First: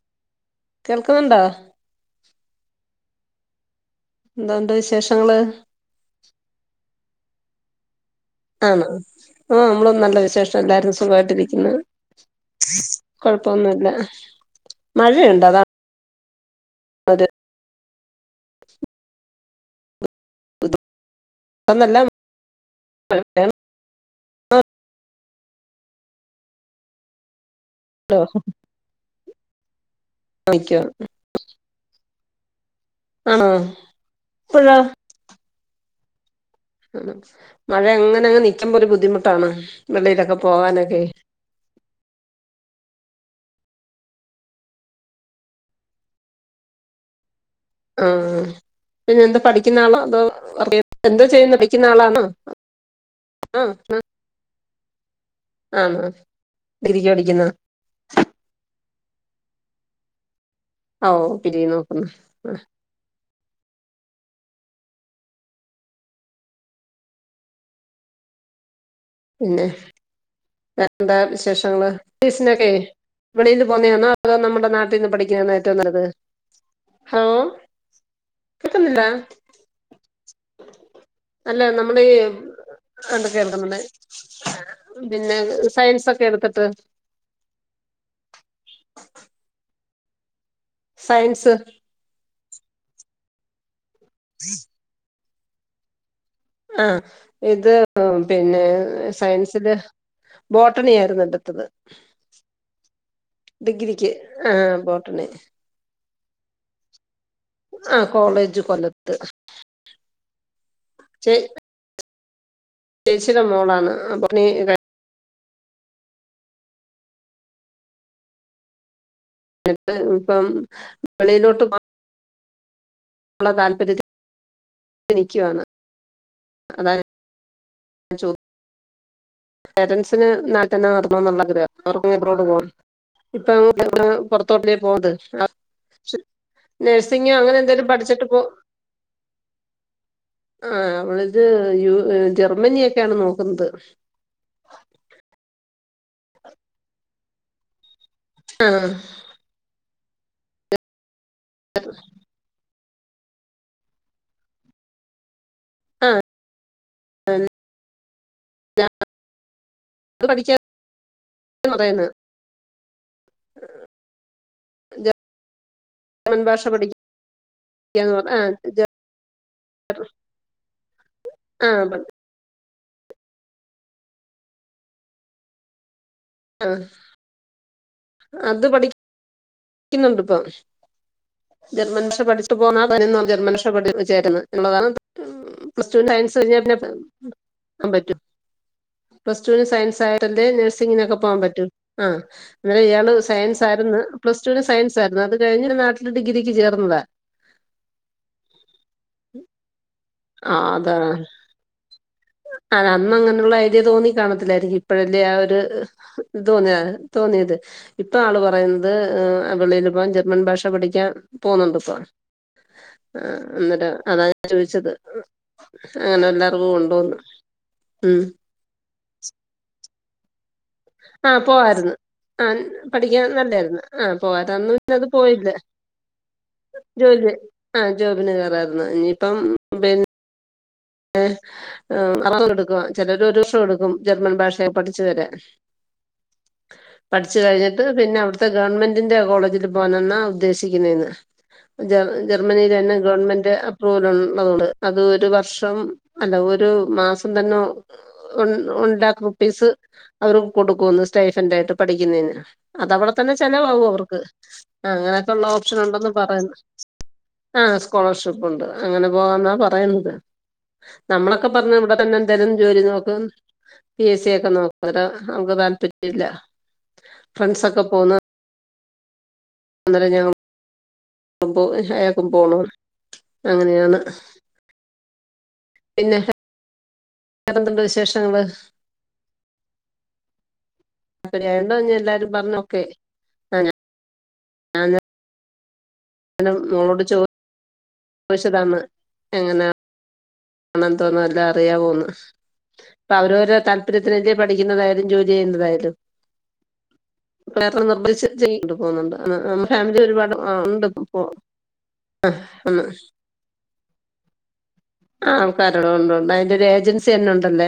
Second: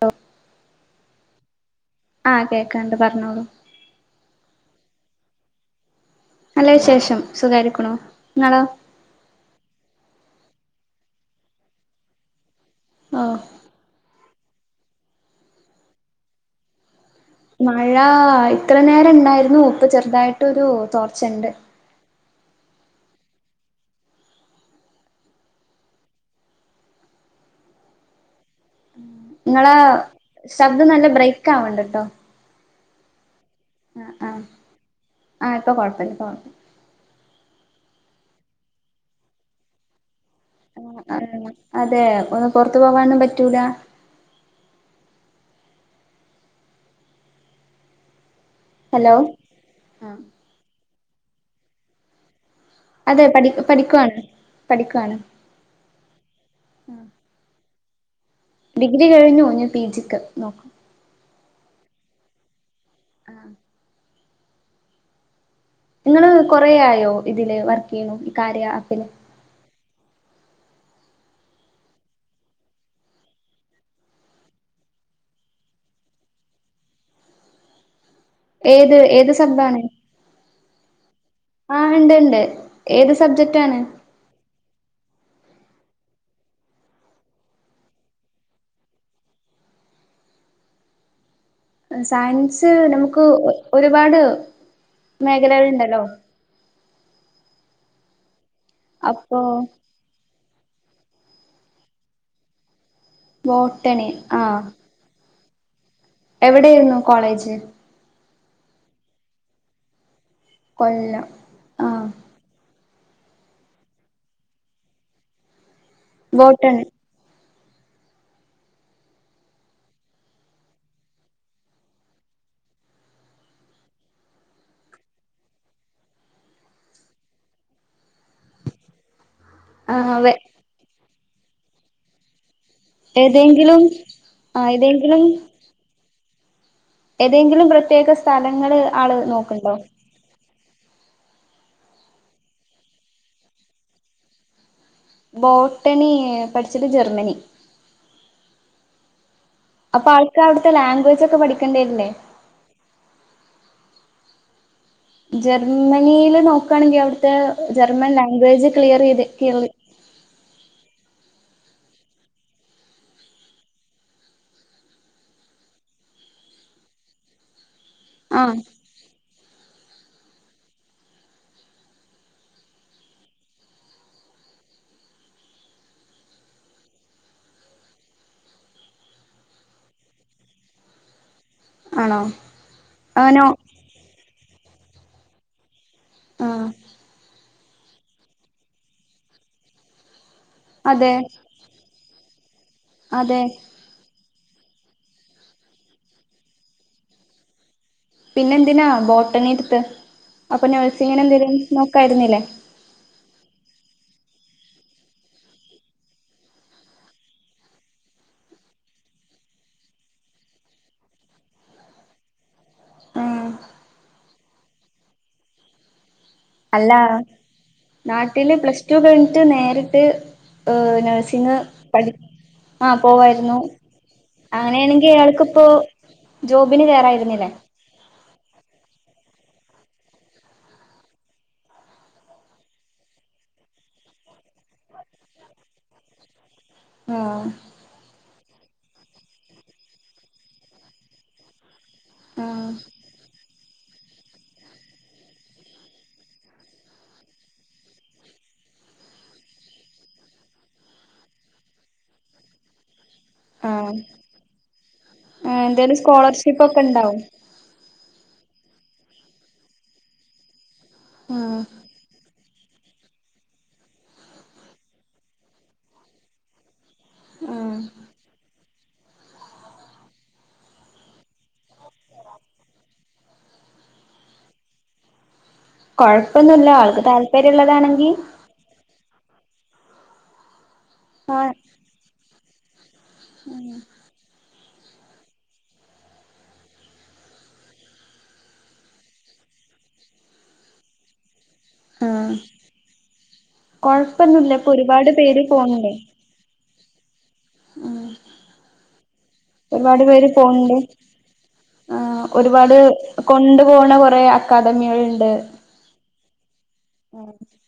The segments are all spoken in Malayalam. അ കേൾക്കുന്നുണ്ടോ ആ കേക്കാണ്ട് പറഞ്ഞോളൂ എന്താണ്ട് വിശേഷങ്ങള് നല്ല ശേഷം സുഖാരിക്കണോ ആണോ ആ നമ്മളൊന്നും നല്ല വിശേഷം എല്ലാരും സുഖമായിട്ടിരിക്കുന്നു ഓഹ് കുഴപ്പൊന്നുമല്ല മഴയുണ്ട് അതാ മഴ ഇത്ര നേരം ഇണ്ടായിരുന്നു ഉപ്പ ചെറുതായിട്ടൊരു തോർച്ചുണ്ട് ആ [unintelligible] നിങ്ങളെ ശബ്ദം നല്ല ബ്രേക്ക് ആവണ്ട്ട്ടോ ആ പ്പഴോ ആ ഇപ്പൊ കൊഴപ്പല്ല മഴ അങ്ങനങ്ങ് നിയ്ക്കുമ്പോരു ബുദ്ധിമുട്ടാണ് വെളിലൊ [unintelligible] ആ ആ അതെ പൊറത്തു പോവാനും പറ്റൂല ആ ഹലോ പിന്നെന്താ പഠിക്കുന്നാളോ ആഹ് അതോ [unintelligible] എന്തോ ചെയ്യുന്ന പഠിക്കുന്ന ആളാന്നൊ അതെ പഠി പഠിക്കുവാണ് പഠിക്കുവാണ് ആ [unintelligible] പടിക്കുന്ന ഡിഗ്രി കഴിഞ്ഞു ഞ് പി ജിക്ക് [inaudible] ഓ പിജി നോക്കുന്നു ആ ആഹ് ങ്ങള് കൊറേ ആയോ ഇതില് വർക്ക്യു! ! ! ! ! ! ! ! ! ! ! ! ! പിന്നെ എന്താ വിശേഷങ്ങള് [unintelligible] ഇവിളീന്ന് പോന്നയാന്നോ അതൊ നമ്മുടെ നാട്ടിന്ന് പഠിക്കുന്നയാന്നോ ഏറ്റൊം നല്ലത് ഹാ ഏത് ഏത് സബാണ് അല്ല നമ്മളീ ഏത് സബ്ജക്റ്റാണ് [unintelligible] പിന്നെ സയൻസൊക്കെ എടുത്തിട്ട് സയൻസ് സയൻസ് നമുക്ക് ഒരുപാട് മേഖലകൾ ഇണ്ടല്ലോ ആ ഇത് പിന്നെ അപ്പൊ സയൻസില് ബോട്ടണി ആയിരുന്നെടുത്തത് ബോട്ടണി ഡിഗ്രിക്ക് ആ ബോട്ടണി എവിടെയിരുന്നു ആ കോളേജ് കൊലത്ത് കൊല്ലം ആ ചേച്ചിടെ മോളാണ് അപ്പൊ നീ ബോട്ടൺ ന്ന് ഇപ്പം വെളീലോട്ട് നമ്മള താല്പര്യത്തി [unintelligible] [unintelligible] ആഹ് പേരൻറ്സിന് വെ [unintelligible] പോണം ഇപ്പം ഏതെങ്കിലും ആഹ് ഏതെങ്കിലും [unintelligible] ഏതെങ്കിലും പ്രത്യേക പോ സ്ഥലങ്ങള് ആള് നോക്ക്ണ്ടോ ആ അവളിത് യു ജർമ്മനിയെക്കെയാണ് നോക്കുന്നത് ബോട്ടണി പഠിച്ചിട്ട് ജർമ്മനി ആ അപ്പാൾക്ക് അവിടുത്തെ ലാംഗ്വേജ് ഒക്കെ പഠിക്കേണ്ടിരില്ലേ ജർമ്മനിയില് നോക്ക ക്കാണെങ്കി അവിടുത്തെ ജർമ്മൻ ലാംഗ്വേജ് ക്ലിയർ ചെയ്ത് അത് [unintelligible] പഠിക്കാന്ന് [unintelligible] [unintelligible] ഭാഷ [unintelligible] ആഹ് ആ പറ ആ അത് പഠി ക്കുന്നുണ്ട്പ്പം ജർമ്മൻ [unintelligible] ആണോ ആനോ ആഹ് പ്ലസ്ടു [unintelligible] ന്റെ അതെ നഴ്സിങ്ങിനൊക്കെ പോവാൻ പറ്റൂ ആ അന്നേര ഇയാള് അതെ സയൻസാരുന്നു. പ്ലസ് ടുവിന് സയൻസ് ആരുന്നു അത് കഴിഞ്ഞഞ് നാട്ടില് ഡിഗ്രിക്ക് ചേർന്നതാ. പിന്നെ എന്തിനാ ബോട്ടണ്ണി എടുത്ത് ആ അപ്പൊ അതാണ് നഴ്സിങ്ങനെ എന്തേലും നോക്കായിരുന്നില്ലേ. അത് അങ്ങനെയുള്ള ഐഡിയ തോന്നി കാണതില്ലായിരിക്കും ഇപ്പോഴല്ലേ ആ ഒരു തോന്നിയ തോന്നിയത്. ഇപ്പം ആള് പറയുന്നത് വെളിൽി പോകാൻ ജർമ്മൻ ഭാഷ പഠിക്കാൻ പോുന്നുണ്ട് ഇപ്പൊ. ആ ആഹ് അന്നേരം അതാ ഞാൻ ചോദിച്ചത് അങ്ങനെ എല്ലാ റും അല്ല പോണുണ്ടോ ന്ന്. നാട്ടില് പ്ലസ്്ടടു കഴിഞ്ഞിട്ട് നേരിട്ട്. ഹ ആ നഴ്സിംഗ് പോവായിരുന്നു പഠി.. ആ ആഹ് പഠിക്കാൻ പോവായിരുന്നു നല്ലായിരുന്നു ആഹ പോയ്ത അന്ന് അങ്ങനെയാണെങ്കിൽ പോയില്ല. അയാൾക്കിപ്പോ ജോബിന് ജോലി കേറായിരുന്നില്ലേ ആ ജോബിിന കയറായിരുന്നു ഇനിയിപ്പം. ഏ അറ എടുക്കു ചിലര് ഒരു വർഷം എടുക്കും ജർമ്മൻ ഭാഷയെ പഠിച്ചു വരാൻ. ആഹ് പഠിച്കഴിഞ്ഞിട്ട് പിന്നെ അവി. ഇത്തെ ഗവൺമെന്റിന്റെ കോളേജിൽ പോകാനെന്നാണ് ഉദ്ദേശിക്കുന്നേന്ന്.. ജ ജർമ്മനിൽ ആഹ് തന്നെ ഗവൺമെന്റ് അപ്രൂവൽ ഉള്ളതോട് അത് ഒരു വർഷം. വം അല്ല ഒരു മാസം തന്നെ. ഒൺ ണ്ടാക്ക് റുപ്പീസ് അവർ കൊടുക്കുംന്ന് സ്റ്റൈഫന്റ ആയിട്ട് പഠിക്കുന്നതിന് അതവിടെ. തന്നെ ചില വാക്കും ആഹ് അവർക്ക് അങ്ങനൊക്കെ ഉള്ള ആഹ് ഓപ്ഷൻ എന്തേലും ഉണ്ടന്ന് പറയുന്നു. സ്കോളർഷിപ്പ് ഒക്കെ ഉണ്ടാവും ആഹ സ്കോളർഷിപ്പ് ഉണ്ട് അങ്ങനെ പോകെന്നാ പറയുന്നത്. നമ്മളൊക്കെ ആഹ് പറഞ്ഞ ഇവിടെ തന്നെ എന്തായാലും. ജോലി നോക്കും പി എസ് സി ഒക്കെ നോക്കും അത് അവർക്ക് താല്പര്യില്ല. ആഹ് ഫ്രണ്ട്സൊക്കെ പോന്ന്. അന്ദര ഞം അയാക്കും പോണം അങ്ങനെയാണ്. പിന്നെ കൊഴപ്പൊന്നുമല്ല ആൾക്ക് വേറെന്തുണ്ട് താല്പര്യംള്ളതാണെങ്കിൽ. വിശേഷങ്ങള് അപ്പേണ്ടോ എല്ലാരും പറഞ്ഞോക്കെ. ഉഹ ആ അ മോളോട് ചോ ചോദിച്ചതാണ് എങ്ങനാ. ആ തോന്നുന്നു അല്ല. അ പോകുന്നു ആഹ് അപ്പൊ അവരോര താല്പര്യത്തിന് എല്ല കൊഴപ്പൊന്നുല്ല ഇപ്പൊ പഠിക്കുന്നതായാലും ഒരുപാട് ജോലി പേര് പോണുണ്ട് ചെയ്യുന്നതായാലും. േത്ര നിർദേശിച്ച് ചെയ്യുന്നുണ്ട് പോുന്നുണ്ട് ഫാമിലി ഒരുപാട് ഉണ്ട് പോ.. ആ ഒരുപാട് കൊണ്ടു പോണ കൊറെ അക്കാദമികൾ. ആൾക്കാരോ കൊണ്ടണ്ട് അതിന്റെ ഏജൻസി തന്നെ ഉണ്ടല്ലേ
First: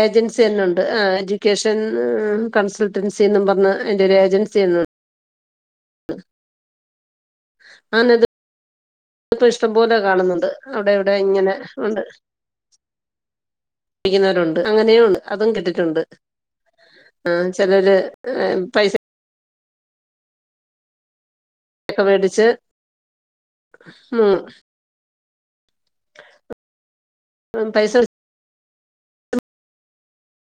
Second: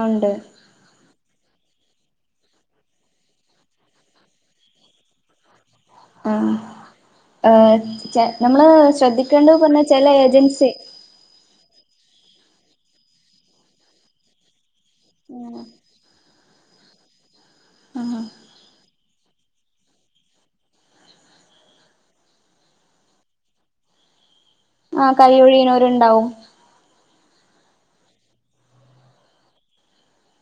എ ഉണ്ട് ജെൻസി തന്നെയുണ്ട്.. വക്കേഷൻ കൺസൾട്ടൻസി എന്നും പറഞ്ഞ എന്റെ ഒരു ഏജൻസി എന്ന.. ആ നമ്മള്. ഇപ്പ ശ്രദ്ധിക്കേണ്ടത് ഇഷ്ടം പറഞ്ഞ പോലെ ചെല കാണുന്നുണ്ട് ഏജൻസി അവിടെ ഇവിടെ ഇങ്ങനെ ഉണ്ട്. പിക്കുന്നവരുണ്ട് അങ്ങനെയണ്ട് അതും കിട്ടിട്ടുണ്ട്. ആ ചെിലര് പൈസ. ഒക്കെ മേടിച്ച് മൂ. കയ്യ്ഴിയനരുണ്ടാവും. പൈസ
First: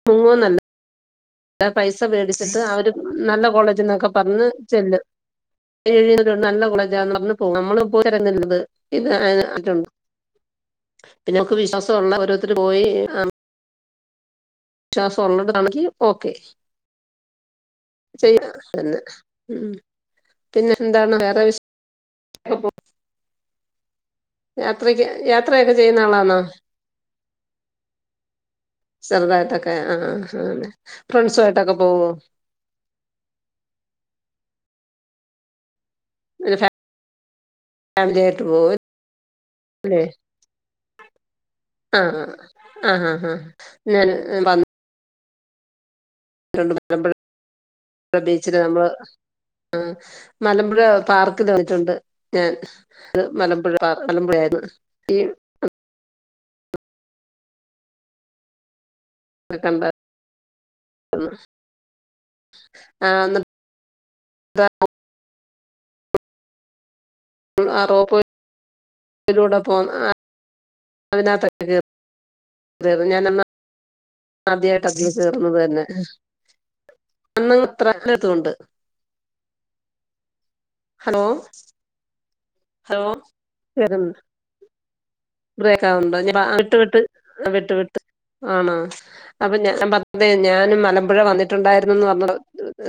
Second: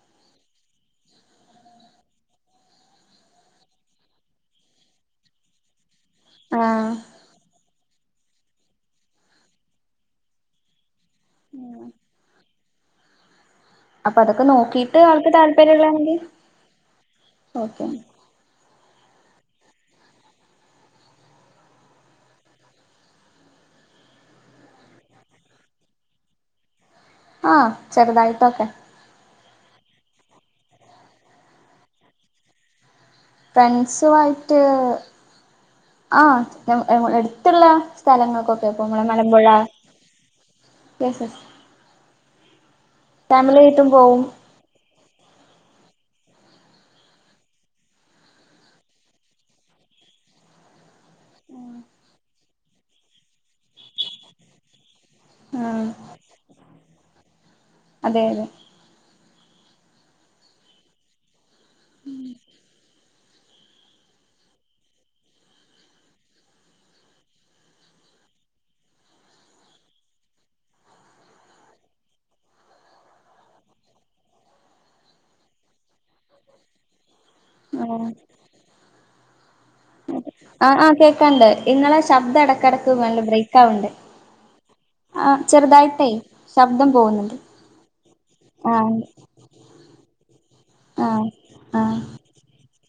മുങ്ങോ നല്ല പൈസ മേടിച്ചിട്ട് അവര് നല്ല കോളേജ്ന്നൊക്കെ പറഞ്ഞ് ചെല്ലു.. എഴുന്നണ്ട് നല്ല ആഹ് കോളേജാ പറു പോകും നമ്മള പോയിരങ്ങത് ഇത് അറ്റുണ്ട് പിന്നെമക്ക് വിശ്വാസള്ള ഓരോരുത്തർ പോയി. അപ്പൊ അതൊക്കെ നോക്കീട്ട് വിശ്വാസം അവൾക്ക് ഉള്ളതാണെങ്കി താല്പര്യള്ളണ്ട് ഓക്കെ നോക ന്നെ ഉ പിന്നെ എന്താണ് വേറെ വിശേഷം യാത്രക്ക് യാത്രയൊക്കെ ചെയ്യുന്ന ആളാണോ? ആഹ ചെറുതായിട്ടൊക്കെ. ആ ആ ഫ്രണ്ട്സായിട്ടൊക്കെ പോവോ ഫ്രണ്ട്സു ആയിട്ട്.. ആ എടുത്തുള്ള ഫാമിലി ആയിട്ട് പോവോ സ്ഥലങ്ങൾക്കൊക്കെ ഇപ്പൊ നമ്മളെ മലമ്പുഴ അല്ലേ എസ് എസ് ആഹ ആഹ ആഹ ഞാൻ പോവും മലമ്പുഴ [unintelligible] ബീച്ചില് നമ്മള് ആ മലമ്പുഴ പാർക്കിൽ വന്നിട്ടുണ്ട് ഞാൻ മലമ്പുഴ മലമ്പുഴ ആയിരുന്നു [unintelligible] ആ അതെ അതെ കണ്ട ആ ന്ന് [unintelligible] ആ റോപ്പ് [unintelligible] അതിലൂടെ പോ [unintelligible] അതിനകത്തൊക്കെ കേറി ഞാനന്ന് ആദ്യായിട്ട് അതിൽ കേറുന്നത് തന്നെ അന്ന ആഹ് ഇത്രക്ക് തോണ്ട് ആ ആ കേക്കാണ്ട് ഇന്നലെ ശബ്ദം ഇടക്കിടക്ക് ഹലോ നല്ല ബ്രേക് ആവണ്ട് ബ്രേക്ക് ആകുന്നുണ്ടോ ഞ വിട്ട് ശബ്ദം വിട്ട് പോകുന്നുണ്ട് വിട്ട് വിട്ട് ആണോ ആഹ് അപ്പൊ ഞാൻ പ അതെ ഞാനും മലമ്പുഴ ആഹ് ആഹ് വന്നിട്ടുണ്ടായിരുന്നന്ന് പറഞ്ഞ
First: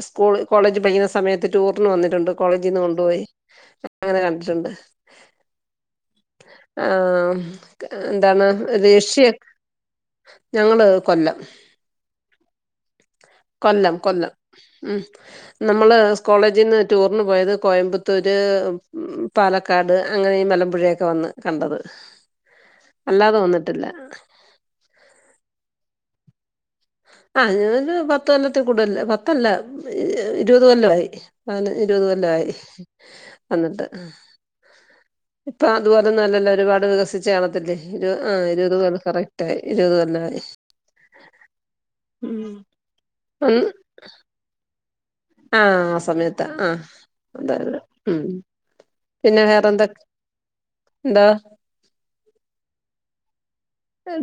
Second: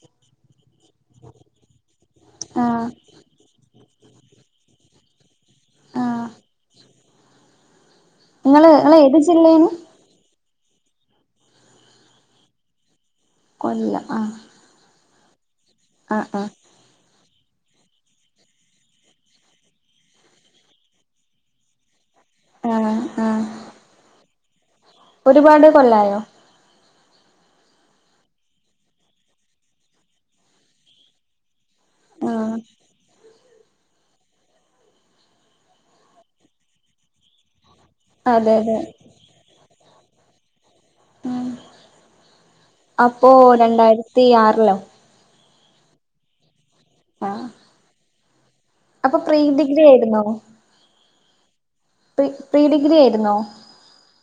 സ്കൂള്.. കോളേജ് പഠിക്കുന്ന സമയത്ത് ടൂറിന് വന്നിട്ടുണ്ട് കോളേജിൽ നിന്ന് ആഹ് കൊണ്ടുപോയി. അങ്ങനെ കണ്ടിട്ടുണ്ട്. ആഹ് ആ എന്താണ് ഇങ്ങള് ഇങ്ങള് ഏത് റേഷ്യ ജില്ലേന്ന് ഞങ്ങള് കൊല്ലം കൊല്ലം കൊല്ലം ഉം നമ്മള് ആഹ് ആഹ് കോളേജിന്ന് ടൂർ പോയത് കോയമ്പത്തൂര് പാലക്കാട് അങ്ങനെ ഈ മലമ്പുഴയൊക്കെ വന്ന് കണ്ടത്. ആഹ് അല്ലാതെ ആഹ് വന്നിട്ടില്ല. ഒരുപാട് കൊല്ലായോ? ആഹ ഞാൻ പത്ത് കൊല്ലത്തിൽ കൂടുതലായി പത്തല്ല ഇരുപത് കൊല്ലമായി അങ്ങനെ ഇരുപത് കൊല്ലായി ആഹ് വന്നിട്ട് ഇപ്പൊ അതുപോലെന്നുല്ലല്ലോ ഒരുപാട് വികസിച്ച് കാണത്തില്ലേ? ഇരു ആ അതെ ഇരുപത് അതെ കൊല്ല കറക്ട് ആയി ഇരുപത് കൊല്ലായി ഉ അപ്പോ രണ്ടായിരത്തി ആറിലോ ആഹ ആ സമയത്ത് ആഹ് ആഹ് അതെതെ ഉം അപ്പൊ പ്രീ ഡി ഗ്രി ആയിരുന്നോ? ന്താ പി പ്രീ ഡിഗ്രി ആയിരുന്നോ?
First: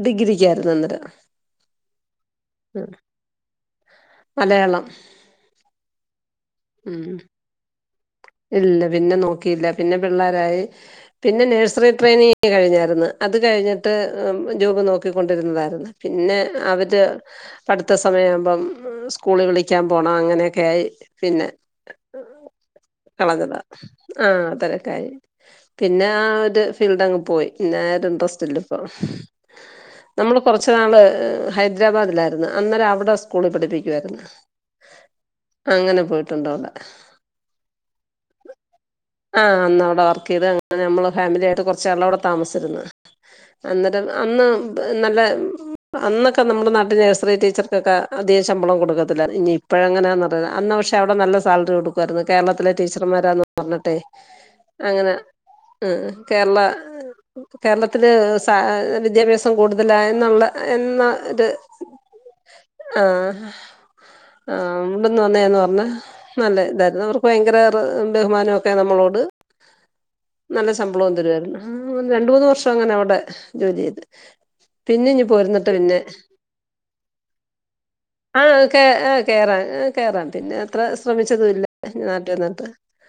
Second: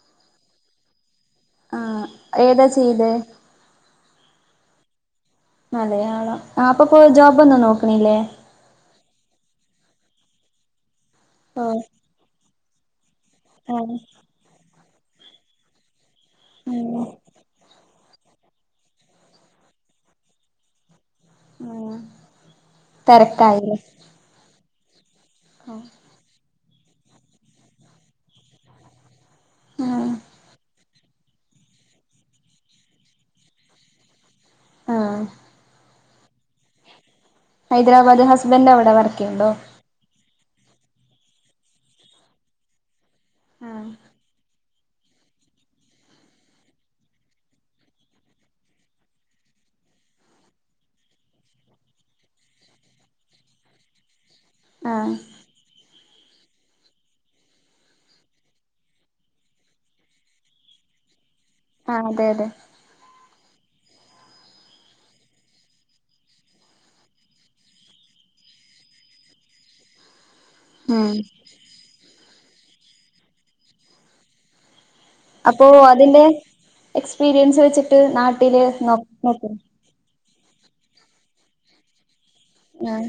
ഡിഗ്രിക്കായിരുന്നു അന്നേരം. ആഹ ഏതാ ഉം ചെയ്തെ? [unintelligible] മലയാളം ആ അപ്പൊപ്പോ ഉം ജോബ് വന്നു ണ് ഇല്ല പിന്നെ നോക്കിയില്ല പിന്നെ പിള്ളാരായി പിന്നെ ഓഹ് നേഴ്സറി ട്രെയിനിങ് കഴിഞ്ഞായിരുന്നു. അത് കഴിഞ്ഞിട്ട് ആഹ് ജോബ് നോക്കിക്കൊണ്ടിരുന്നതായിരുന്നു പിന്നെ അവര് ഉം പടി സമയ ആവുമ്പം സ്കൂളിൽ വിളിക്കാൻ പോകണം അങ്ങനെയൊക്കെയി ആ കളഞ്ഞത് ആ അ തിരക്കായി പിന്നെ ആ ഒരു ഫീൽഡ് അങ്ങ് പോയി പിന്ന ഒരു ഇന്ട്രസ്റ്റ് ഇല്ല ഇപ്പൊ ആഹ് നമ്മള് കൊറച്ച് നാള് ഹൈദരാബാദിലായിരുന്ന് അന്നേരം അവിടെ സ്കൂളിൽ പഠിപ്പിക്കുവായിര്ന്ന് ആഹ് അങ്ങനെ പോയിട്ടുണ്ടോടെ ഹൈദരാബാദ് ഹസ്ബൻഡ് അവിടെ വർക്ക് ഇണ്ടോ ത് നമ്മൾ ഫാമിലിായിട്ട് കുറച്ചളവിടെ താമസിചിർന്ന് ആഹ് അന്നേരം അന്ന് നല്ല അന്നക്കെ നമ്മിടെ നാട്ടിൽ നഴ്സറി ടീച്ചർക്കൊക്കെ അധികം ശമ്പളം കൊടുക്കത്തില്ല ഇനി ഇപ്പോഴ എങ്ങനാന്ന് പക്ഷെ അവിടെ നല്ല സാലറി കൊടുക്കാർന്ന് കേരളത്തിൽ ഇ ടീച്ചർമാരാന്ന പറഞ്ഞട്ടെ അങ്ങനെ ആഹ് ഉ കേരള കേരളത്തില് സ വിദ്യാഭ്യാസം കൂടുതല എന്നുള്ള എന്ന അത് ആഹ് അതെ അതെ ആ ആ ഇവിട്ന്ന് വന്നെന്ന് പറഞ്ഞ നല്ല ഇതായിരുന്നു അവർ ഭയങ്കര ബഹുമാനക്കെ നമ്മളോട് നല്ല ഉം ശമ്പളം തരുവര്ന്ന് ആ രണ്ട് മൂന്ന് വർഷം അങ്ങനെ അവിടെ ജോലി ചെയ്ത് പിന്നെ ഇഞ് അപ്പോ പോർന്നിട്ട് പിന്നെ അതിന്റെ എക്സ്പീരിയൻസ് വെച്ചിട്ട് ആ നാട്ടില് നോ ആ നോക്കും കേറാ ആ കേറൻ പിന്നെ അത്ര ശ്രമിച്ചതുല്ല നാട്ടി വന്നിട്ട് ആഹ്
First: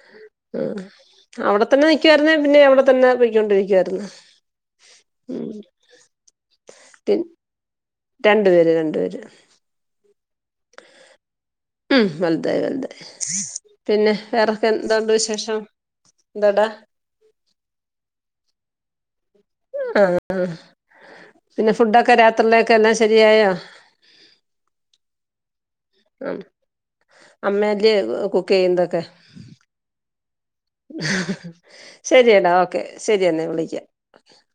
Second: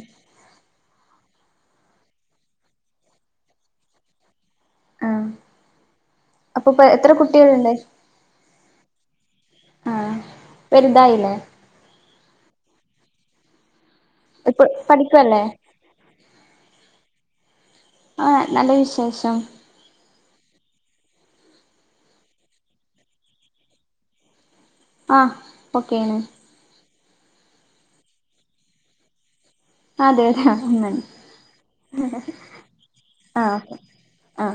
ആ അവിടെ തന്നെ നിക്കുവാരിന്നെ പിന്നെ അവിടെ തന്നെ പേയ്ക്കൊണ്ടിരിക്കായിരുന്ന് ആ അപ്പൊപ്പ എത്ര കുട്ടിളിണ്ട് രണ്ട് പേര് രണ്ട് പേര് വെൽതായില്ലേ ഉം വെൽതായി വതായി പിന്നെ ഇപ്പൊ വേറൊക്കെ എതോണ്ട് പഠിക്കുവല്ലേ വിശേഷം എന്തടാ ആ നല്ല വിശേഷം ആ പിന്നെ ഫുഡൊക്കെ രാത്രിലേക്ക് എല്ലാ ശരിയായോ ആ ഓക്കേണ് അമ്മല് കുക്ക് ഏയ്‌ന്തൊക്കെ അതെ അതെ ഒന്നാണ്. ശരിയടാ ഓക്കെ ശരിയെന്നെ വിളിക്ക ആ